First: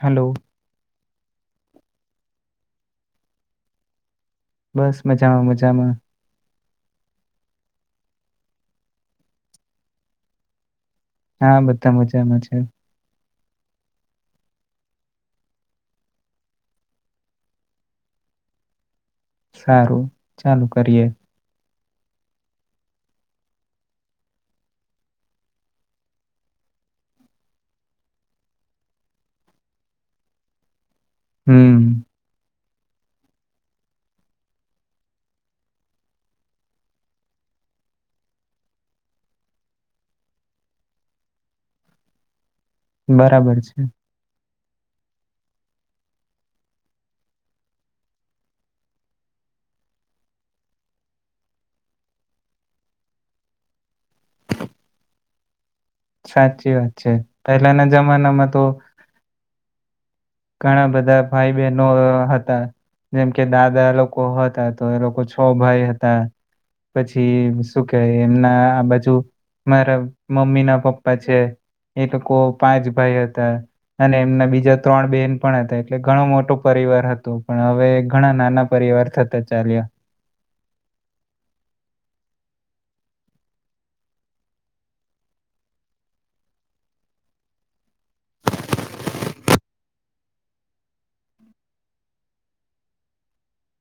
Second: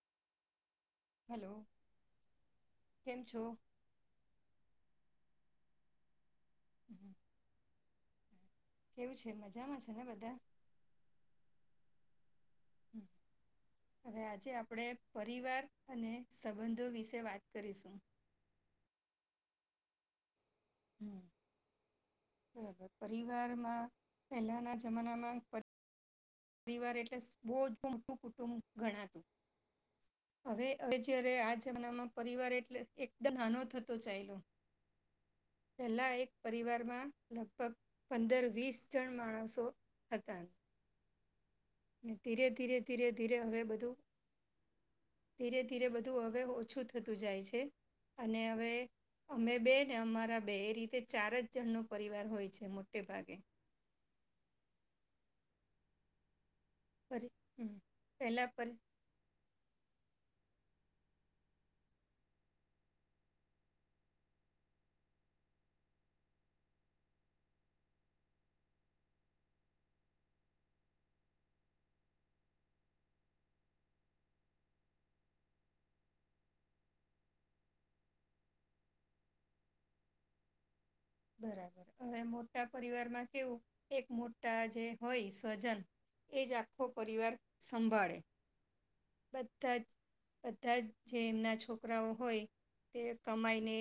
Hello. Hello કેમ છો [inaudible] બસ મજામાં મજામાં. હમ. કેવું છે મજામાં છે ને બધા. હા બધા મજામાંજા. હમ. હવે આજે આપણે પરિવાર અને સંબંધો વિશે વાત કરીશું. સારું ચાલુ કરીએ. હમ. પરિવારમાં પહેલાના જમાનામાં. પરિવાર એટલે બહુજ મોટું કુટુંબ ગણાતું હવે. હવે જયારે આ હમ જમાનામાં પરિવાર એટલે એકદમ નાનો થતો ચાલ્યો. પહેલા એક પરિવારમાં લગભગ પંદર વીસ જણ માણસો હતા. અને ધીરે ધીરે ધીરે ધીરે હવે બરાબર છે બધું. ધીરે ધીરે બધું હવે ઓછું થતું જાય છે અને હવે અમે બેને અમારા બેએ રીતે ચારજ જણનો પરિવાર હોય છે મોટે ભાગે. સાચી વાત છે પરી હમ પહેલાના પહેલા જમાનામાં તો પર ઘણા બધા ભાઈ બહેનો હ હતા જેમ કે દાદા લોકો હતા તો એ લોકો છ ભાઈ હતા. પછી શું કે એમના આ બાજુ મારા મમ્મી ના પપ્પા છે. એક કો પાંચ ભાઈ હતા, અને એમના બીજા ત્રણ બેન પણ હતા એટલે ઘણો મોટો પરિવાર હતો પણ હવે ઘણા નાના પરિવાર થતા ચાલ્યા. [inaudible] બરાબર. હવે મોટા પરિવારમાં કેવું એક મોટા જે હોય સ્વજન એ જ આખો પરિવાર સંભાળે. બધા જ બધા જ જે એમના છોકરાઓ હોય તે કમાયને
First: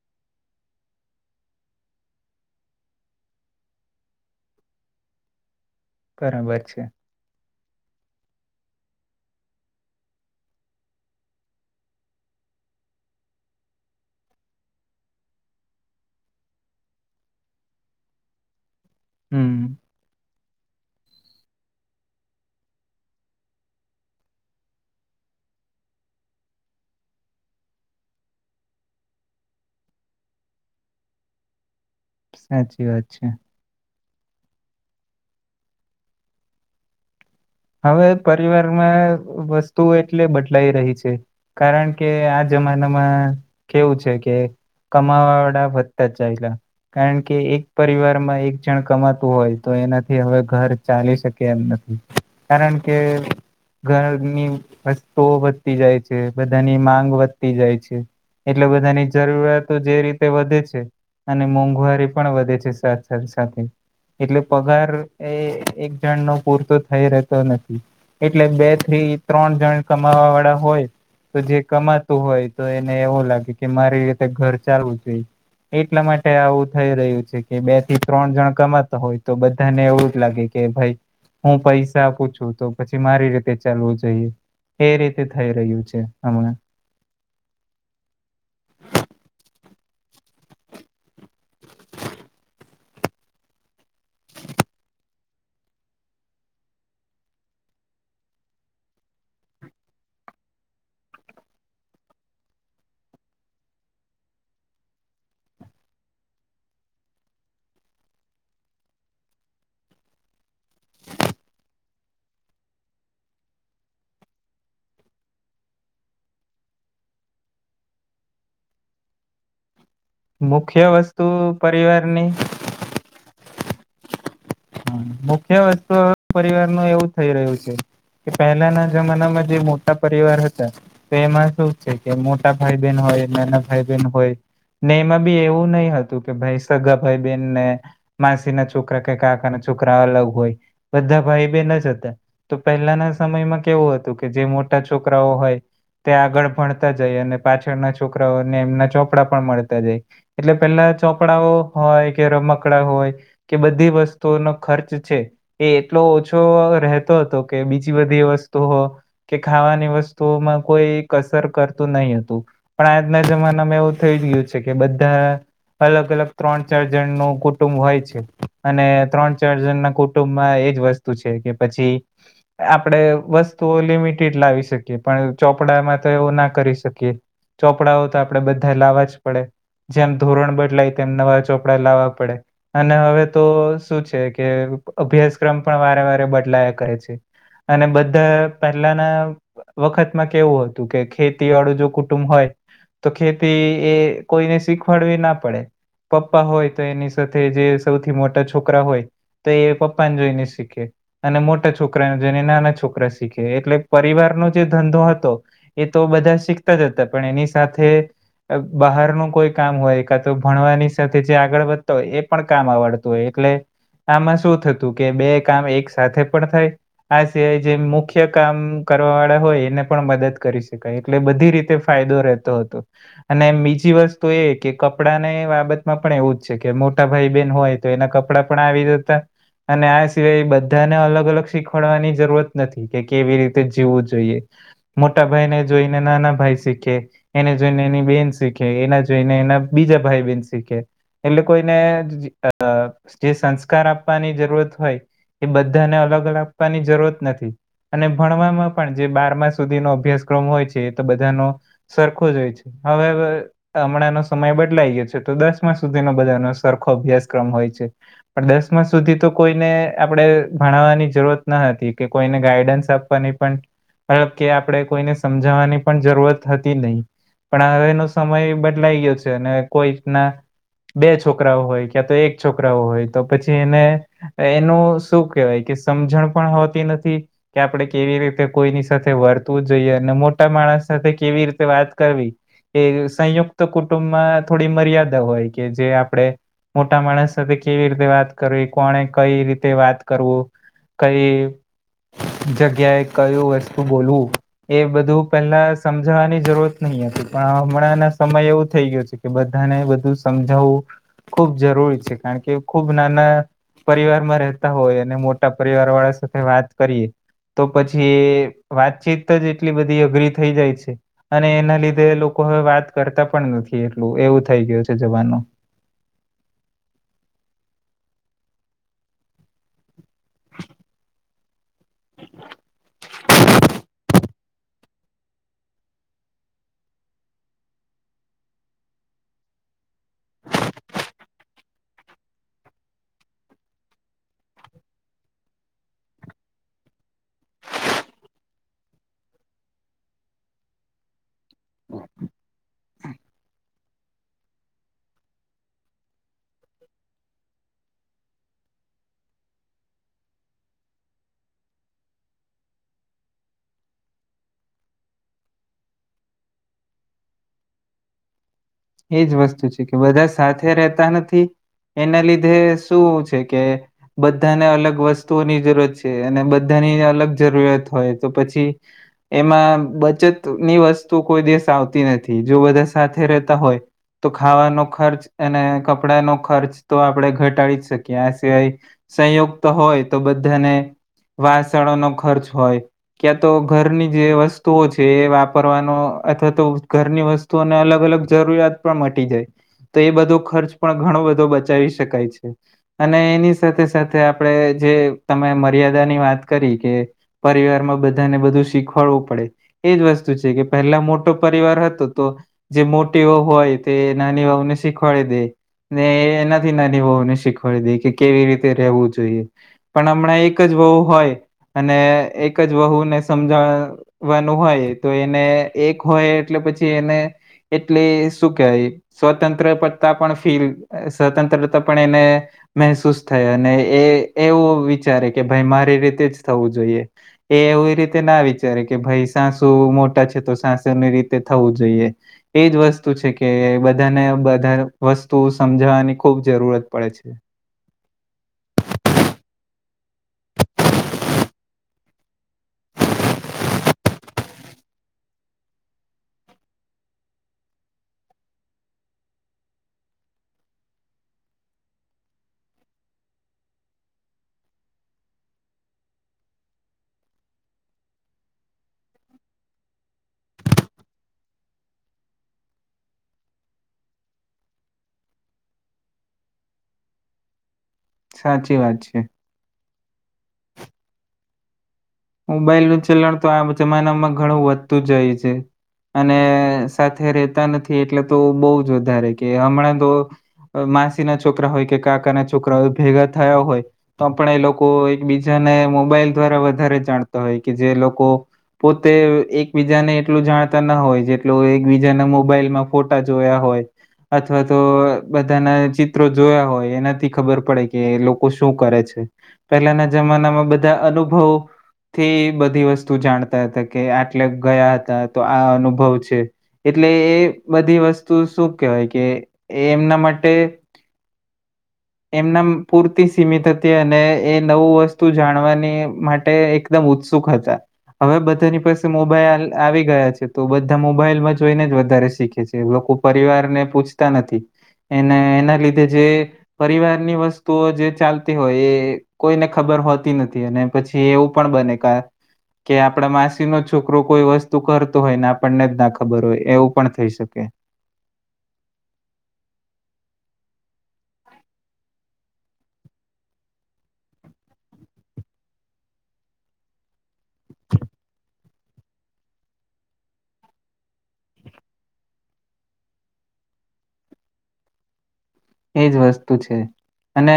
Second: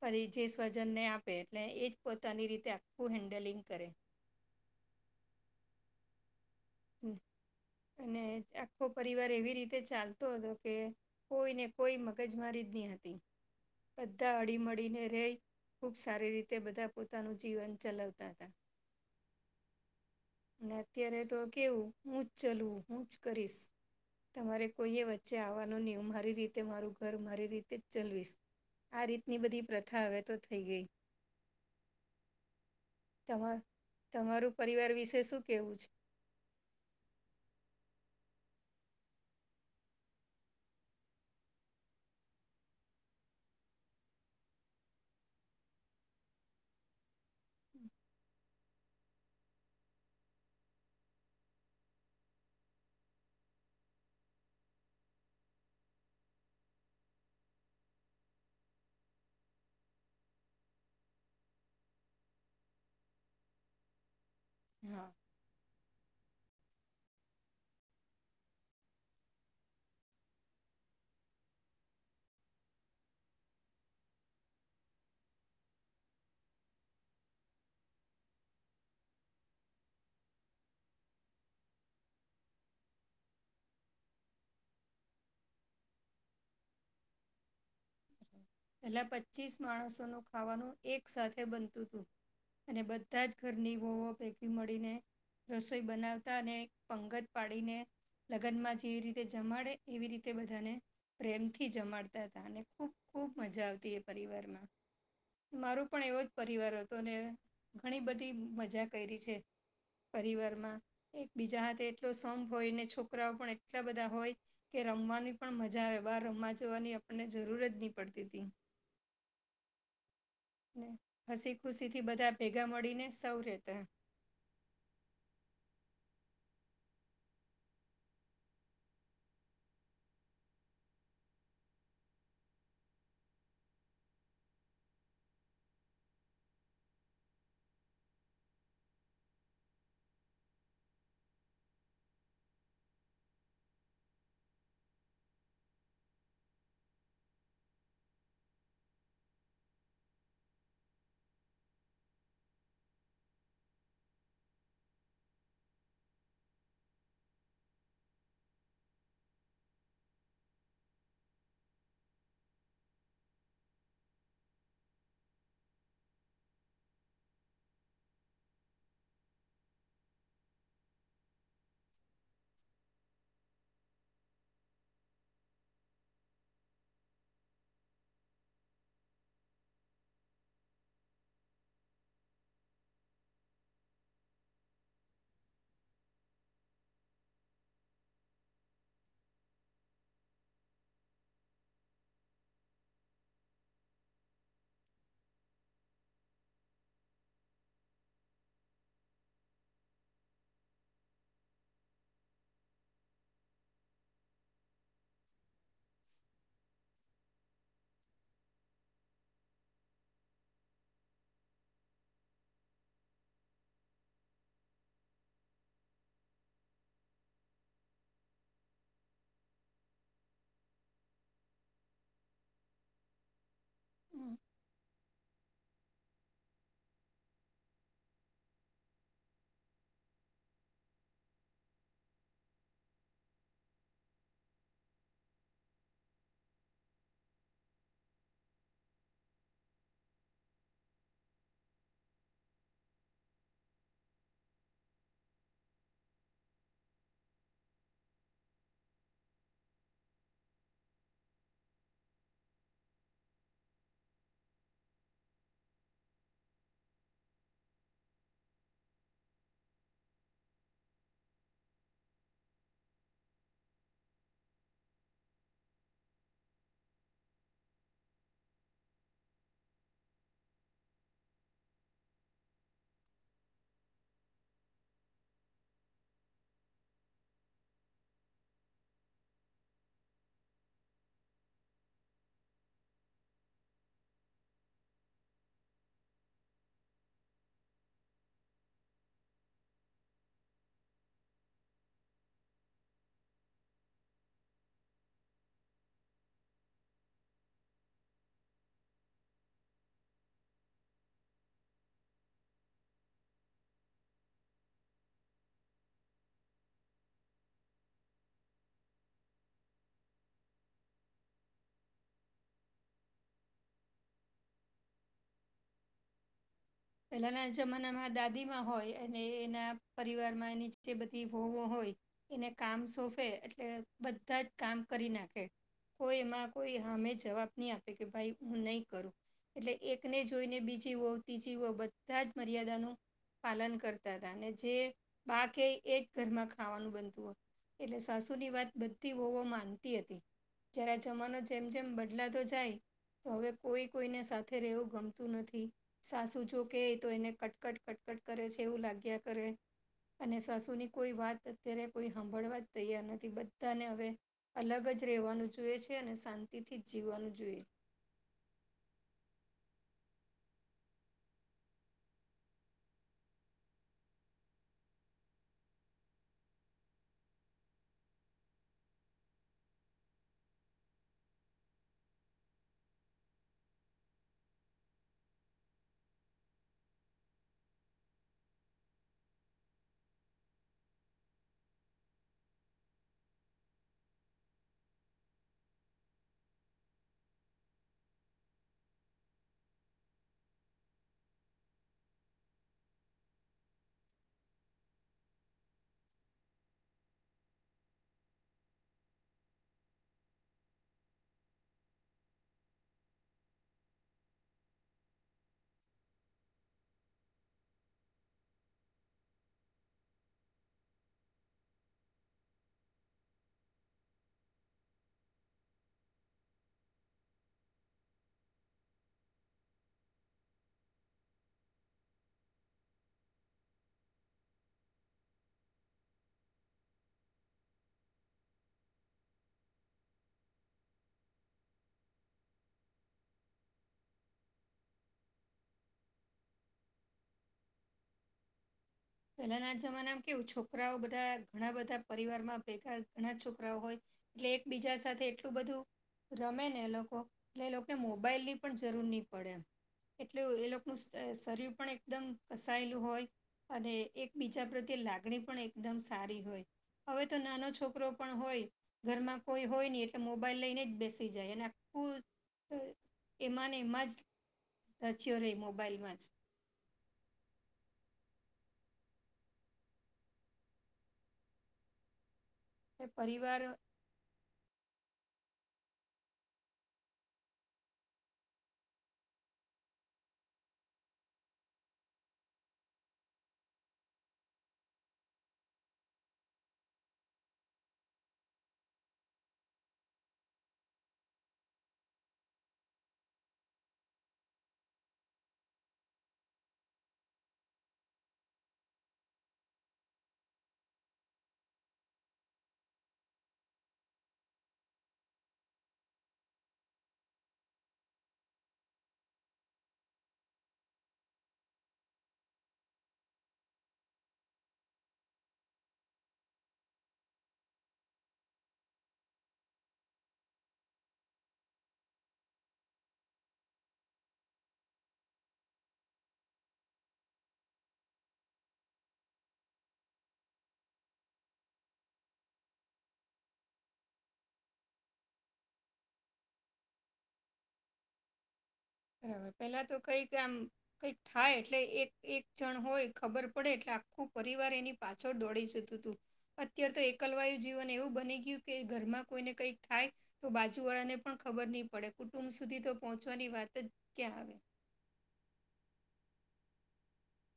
પરિજે સ્વજનને આપ આપે એટલે એ જ પોતાની રીતે આખું હેન્ડલિંગ કરે. બરાબર. છે અને આખો પરિવાર એવી રીતે ચાલતો હતો કે કોઈને કોઈ મગજ મારી જ નહી હતી. બધા હળી-મળી ને રેય ખૂબ સારી રીતે બધા પોતાનું જીવન ચલાવતા હતા. હમ્મ. ને અત્યારે તો કેવું હું જ ચલવું, હું જ કરીશ. તમારે કોઈએ વચ્ચે આવવાનું નહીં, હું મારી રીતે મારું ઘર મારી રીતે જ ચલવીશ. આ રીતની બધી પ્રથા હવે તો થઈ ગઈ. સાચ તમાર તમારું પરિવાર વિશે શું કેવું છે? હવે પરિવારમાં વસ્તુઓ એટલે બદલાઈ રહી છે કારણ કે આ જ માનામાં કેવું છે કે કમાવાવાળા વધતા જ ચાયલા. કારણકે એક પરિવારમાં એક જણ કમાતું હોય તો એનાથી હવે ઘર ચાલી શકે એમ નથી. કારણ કે ઘરની વસ્તુઓ વધતી જાય છે, બધાની માંગ વધતી જાય છે. એટલે બધાની જરૂરિયાતો જે રીતે વધે છે અને મોંઘવારી પણ વધે છે સાથ સાથે. એટલે પગાર હા એ એક જણ નો પૂરતો થઈ રહેતો નથી એટલે બે થી ત્રણ જણ કમાવા વાળા હોય તો જે કમાતું હોય તો એને એવું લાગે કે મારી રીતે ઘર ચાલવું જોઈ. એટલા માટે આવું થઈ રહ્યું છે કે બે થી ત્રણ જણ કમાતા હોય તો બધાને એવું જ લાગે કે ભાઈ હું પૈસા આપું છું તો પછી મારી રીતે ચાલવું જોઈએ. એ રીતે થઈ રહ્યું છે હમણા. [inaudible] પહેલા પચીસ માણસોનું ખાવાનું એક સાથે બનતું હતું. અને બધા જ ઘરની વોવો પેકી મળીને રસોઈ બનાવતા અને પંગજ પાડીને લગ્નમાં જેવી રીતે જમાડે એવી રીતે બધાને પ્રેમથી જમાડતા હતા તા અને ખૂબ ખૂબ મજા આવતી એ પરિવારમાં. મારો પણ એવો જ પરિવાર હતો અને ઘણી બધી મજા કયરી છે પરિવારમાં. એક બીજા હાથે એટલો સંપ હોય ને છોકરાઓ પણ એટલા બધા હોય કે રમવાની પણ મજા આવે બહાર રમવા જવાની આપણને જરૂર જ નહી પડતી તી. મુખ્ય વસ્તુ હસી ખુશી થી પરિવારની બધા ભેગા મળીને સૌ રહ હા મુખ્ય વસ્તુ હવે પરિવાર નું એવું થઈ રહ્યું છે કે પહેલાના જમાનામાં જે મોટા પરિવાર હતા તો એમાં શું છે કે મોટા ભાઈ બહેન હો ય નાના ભાઈ બહેન હોય ને એમાં બી એવું નહી હતું કે ભાઈ સગા ભાઈ બેનને માસી ના છોકરા કઈ કાકાના છો છોકરા અલગ હોય બધા ભાઈ બે ના જતા તો પહેલાના સમયમાં કેવું હતું કે જે મો ટા છોકરાઓ હોય. તે આગળ ભણતા જાય અને પાછળના છોકરાઓને એમના ચોપડા પણ મળતા જાય એટલે પેલા ચોપડાઓ હોય કે રમકડા હોય કે બધી વસ્ત તુ નો ખર્ચ છે એ એટલો ઓછો રહેતો હતો કે બીજી બધી વસ્તુઓ કે ખાવાની વસ્તુઓમાં કોઈ કસર કરતું નહી હતું પણ આજના જમાનામાં એવું થયું ગ્યું છે કે બધા અલગ અલગ ત્રણ ચાર જણ નું કુટુંબ હોય છે અને ત્રણ ચાર જણ ના કુટુંબમાં એજ વસ્તુ છે કે પછી આપણેે વસ્તુઓ લિમિટેડ લાવી શકીએ પણ ચોપડામાં તો એવો ના કરી શકીએ. ચોપડાઓ તો આપડે બધા લાવવા જ પડે. જેમ ધોરણ બદલાય તેમ નવા ચોપડા લાવવા પડે અને હવે તો શું છે કે અભ્યાસક્રમ પણ વારે વારે બદલાયા કરે છે. અને બધા પહેલાના વખતમાં કેવું હતું કે ખેતી વાળું જો કુટુંબ હોય. તો ખેતી એ કોઈને શીખવાડવી ના પડે. પપ્પા હોય તો એની સાથે જે સૌથી મોટા છોકરા હોય. તો એ પપ્પા ને જોઈને શીખે અને મોટા છોકરાને જોઈને નાના છોકરા શીખે એટલે પરિવાર નો જે ધંધો હતો એ તો બધા શીખતા જ હતા પણ એની સાથે બહારનું કોઈ કામ હોય કા તો ભણવાની સાથે જે આગળ વધતા હોય એ પણ કામ આવડતું હોય એટલે આમાં શું થતું કે બે કામ એક સાથે પણ થાય આ સિવાય જે મુખ્ય કામ કરવા વાળા હોય એને પણ મદદ કરી શકાય એટલે બધી રીતે ફાયદો રહેતો હતો અને બી જી વસ્તુ હમ. એ કે કપડાં ને બાબતમાં પણ એવું જ છે કે મોટા ભાઈ બહેન હોય તો એના ક પડા પણ આવી જ હતા અને આ સિવાય બધાને અલગ અલગ શીખવાડવાની જરૂરત નથી કે કેવી રીતે જીવવું જોઈએ. મોટા ભાઈને જોઈને નાના ભાઈ શીખે એને જોઈને એની બેન શીખે એને જોઈને એ ને બીજા ભાઈ બન શીખે એટલે કોઈને અ જે સંસ્કાર આપવાની જરૂરત હોય એ બધાને અલગ અલગ આપવાની જરૂરત નથી. અને ભણવામાં પણ જે બારમા સુધીનો અભ્યાસક્રમ હોય છે એ તો બધાનો સરખો જ હોય છે. હવેવે હમણાંનો સમય બદલાઈ ગયો છે તો દસમા સુધીનો બધાનો સરખો અભ્યાસક્રમ હોય છે. પણ દસમા સુધી તો કોઈને આપણેે ભણાવવાની જરૂરત ના હતી કે કોઈને ગાઈડન્સ આપ પાની પણબ કે આપણે કોઈને સમજાવવાની પણ જરૂરત હતી નહી. પણ હવે એનો સમય બદલાઈ ગયો છે અને કોઈ રીતના બે છોકરાઓ હોય ક્યાં તો એક છોકરાઓ હોય તો પછી એને એનું શું કેહેવાય કે સમજણ પણ હોતી નથી કે આપડે કેવી રીતે કોઈની સાથે વરતવું જઈએ અને મોટા માણસ સાથે કેવી રીતે વાત કરવી એ સંયુક્ત કુટુંબમાં થોડી મર્યાદા હોય કે જે આપણેે મોટા માણસ સાથે કેવી રીતે વાત કરવી કોને કઈ રીતે વાત કરું કઈ જગ્યાએ કયું વસ્તુ બોલવું એ બધું પેલા સમજવાની જરૂરત નય. પણ હમણાં ના સમય એવું થઈ ગયો છે કે બધાને બધું સમજાવવું ખુબ જરૂરી છે. કારણ કે ખુબ નાના પરિવાર માં રહેતા હોય અને મોટા પરિવાર વાળા સાથે વાત કરીએ. તો પછી એ વાતચીત જ એટલી બધી અઘરી થઈ જાય છે અને એના લીધે લોકો વે વાત કરતા પણ નથી એટલું એવું થઈ ગયું છે જવાનું. પેલાના જમાનામાં દાદીમાં હોય અને એના પરિવારમાં નીચે બધી હોવો હોય એને કામ સોંપે એટલે બધા જ કામ કરી નાખે. કોઈ એમાં કોઈ અમે જવાબ નહી આપે કે ભાઈ હું નહી કરું. એટલે એકને જોઈને બીજી વવ ત્રીજી વવ બધા જ મર્યાદાનું પાલન કરતા હતા અને જે બા કે એક ઘરમાં ખાવાનું બનતું હો. એટલે સાસુની વાત બધી વહવો માનતી હતી જ્યારે જમાનો જેમ જેમ બદલાતો જાય હવે કોઈ કોઈને સાથે રહેવું ગમતું નથી સાસુ જો કે તો એને કટકટ કટકટ કરે છે એવું લાગ્યા કરે અને સાસુની કોઈ વાત અત્યારે કોઈ સાંભળવાત તૈયાર નથી બધાને હવે અલગ જ જ રહેવાનું જુએ છે અને શાંતિથી જ જીવવાનું જોઈએ. એજ વસ્તુ છે કે બધા સાથે રહેતા નથી એના લીધે શું છે કે બધાને અલગ વસ્તુઓની જરૂરત છે અને બધા ની અલગ જરૂરિયાત હોય તો પછી એમાં બચત ની વસ્તુ કોઈ દસ આવતી નથી જો બધા સાથે રહેતા હોય તો ખાવાનો ખર્ચ અને કપડાનો ખર્ચ તો આપણે ઘટાડી જ શકીએ આ સિવાય સંયુક્ત હોય તો બધાને વાસણો નો ખર્ચ હોય ક્યા તો ઘરની જે વસ્તુઓ છે એ વાપરવાનો અથવા તો ઘરની વસ્તુઓને અલગ અલગ જરૂરિયાત પણ મટી જાય. તો એ બધો ખર્ચ પણ ઘણો બધો બચાવી શકાય છે. અને એની સાથે સાથે આપણે જે તમે મર્યાદા ની વાત કરી કે પરિવારમાં બધાને બધું શીખવાડવું પડે. એજ વસ્તુ છે કે પહેલા મોટો પરિવાર હતો તો જે હોય તે નાની વાવુ ને શીખવાડી દે. ને એના નાની બહુ ને શીખવાડી દે કે કેવી રીતે રવું જોઈએ. પણ હમણાં એક જ વું હોય. અને એક જ વહુને સમજાવવાનું હોય તો એને એક હોય એટલે પછી એને એટલે શું કેહેવાય સ્વતંત્રતા પણ ફીલ સ્વતંત્રતા પણ એને મહેસૂસ થઈ અને એ એવું વિચારે કે ભાઈ મારી રીતે જ થવું જોઈએ એ એવું એ રીતે ના વિચારે કે ભાઈ સાસુ મોટા છે તો સાસુની રીતે થવું જોઈએ. એજ વસ્તુ છે કે બધાને બધા વસ્તુ સમજાવાની ખૂબ જરૂરત પડે છે. [inaudible] પહેલાના જમાનામાં કેવું છોકરાઓ બધા ઘણા બધા પરિવારમાં ભેગા ઘણા છોકરાઓ હોય. એટલે એકબીજા સાથે એટલું બધું રમે ને એ લોકો એટલે એ લોકોને મોબાઈલ ની પણ જરૂર નહી પડેમ. એટલે એ લોકોનું શરીર પણ એકદમ ફસાયેલું હોય. અને એકબીજા પ્રત્યે લાગણી પણ એકદમ સારી હોય. હવે તો નાનો છોકરો પણ હોય. ઘરમાં કોઈ હોય ની એટલે મોબાઈલ લઈને જ બેસી જાય અને આખું. એમાંને એમાં જ રચ્યો રે મોબાાઈલમાં જ. [inaudible] સાચી વાત છે. મોબાઈલનું એટલે ચલણ તો પરિવાર આ જમાનામાં ઘણું વધતું જાય છે. અને સાથે રેતા નથી એટલે તો બહુ જ વધારે કે હમણાં તો અ માસીના છોકરા હોય કે કાકાના છોકરા હોય ભેગા થયા હોય તો પણ એ લોકો એકબીજા ને મોબાઈલ દ્વારા વધારે જાણતા હોય કે જે લોકો પોતે એકબીજાને એટલું જાણતા ના હોય જેટલું એકબીજાના મોબાઈલમાં ફોટા જોયા હોય અથવા તો બધાના ચિત્રો જોયા હોય એનાથી ખબર પડે કે લોકો શું કરે છે. પહેલાના જમાનામાં બધા અનુભવો થી બધી વસ્તુ જાણતા હતા કે આટલે ગયા હતા તો આ અનુભવ છે એટલે એ એ બધી વસ્તુ શું કેહેવાય કે એ એમના માટે એમનમ પૂરતી સીમિત હતી અને એ નવું વસ્તુ જાણવાની માટે એકદમ. ઉત્સુક હતા. હવે બધાની પાસે મોબાઈલ આવી ગયા છે તો બધા મોબાઈલમાં જોઈને જ વધારે શીખે છે લોક કો. પરિવારને પૂછતા નથી એને એના લીધે જે પરિવારની વસ્તુઓ જે ચાલતી હોય એ કોઈને ખબર હોતી નથી અને પછી એવું પણ બને કા [inaudible] કે આપણા માસીનો છોકરો કોઈ વસ્તુ કરતો હોય ને આપણને જ ના ખબર હોય એવું પણ થઈ શકે [inaudible] બરાબર પેલા તો કઈક આમ કંઈક થાય એટલે એક એક જણ હોય ખબર પડે એટલે આખું પરિવાર એની પાછળ દોડી જતું તું અત્યારે તો એકલવાયુ જીવન એવું બની ગયું કે ઘરમાં કોઈને કંઈક થાય તો બાજુવાળાને પણ ખબર ની પડે કુટુંબ સુધી તો પહોંચવાની વાત ત જ ક્યાં આવે એજ વસ્તુ છે અને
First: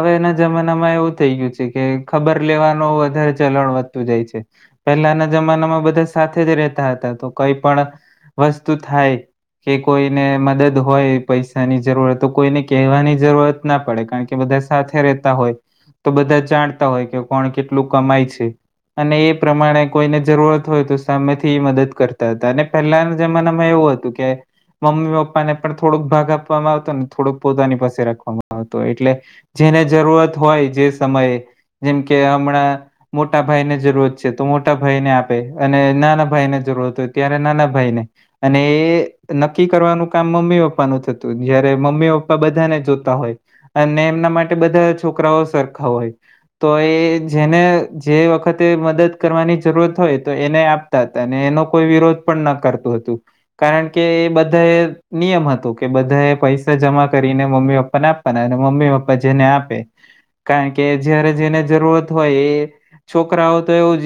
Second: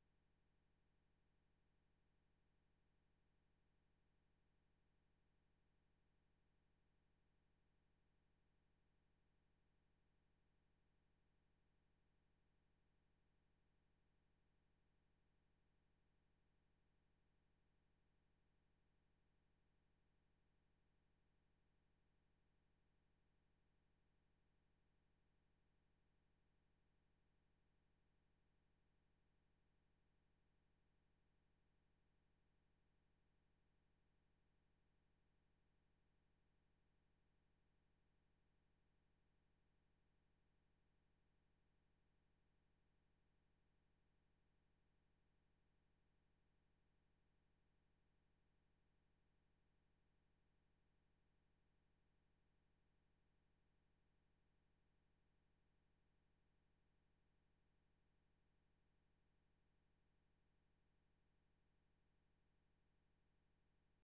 હવેના જમાનામાં એવું થઇ ગયું છે કે ખબર લેવાનું વધારે ચલણ વધતું જાય છે. પહેલાના જમાનામાં બધા સાથે જ રેતા હતા તો કઈ પણ વસ્તુ થાય કે કોઈને મદદ હોય પૈસાની જરૂરત તો કોઈને કહેવાની જરૂરત ના પડે કારણ કે બધા સાથે રહેતા હોય તો બધા જાણતા હોય કે કોણ કેટલું કમાય છે. અને એ પ્રમાણે કોઈને જરૂરત હોય તો સામેથી મદદ કરતા હતા અને પહેલાના જમાનામાં એવું એવું હતું કે મમ્મી પપ્પાને પણ થોડુંક ભાગ આપવામાં આવતો ને થોડોક પોતાની પાસે રાખવામાં આવતો એટલે જેને જરૂરત હોય જે સમયે જેમ કે કે હમણાં મોટા ભાઈને જરૂરત છે તો મોટા ભાઈને આપે અને નાના ભાઈને જરૂરત હોય ત્યારે નાના ભાઈને અને એ નક્કી કરવાનું કામ મમ્મી પપ્પાનું થતું જયારે મમ્મી પપ્પા બધાને જોતા હોય અને એમના માટે બધા છોકરાઓ સરખા હોય તો એ જેને જે વખત તે મદદ કરવાની જરૂરત હોય તો એને આપતા હતા ને એનો કોઈ વિરોધ પણ ન કરતું હતું. કારણ કે એ બધાએ નિયમ હતો કે બધાએ પૈસા સા જમા કરીને મમ્મી પપ્પાને આપવાના અને મમ્મી પપ્પા જેને આપે કારણ કે જયારે જેને જરૂરત હોય એ છોકરાઓ તો એવું જ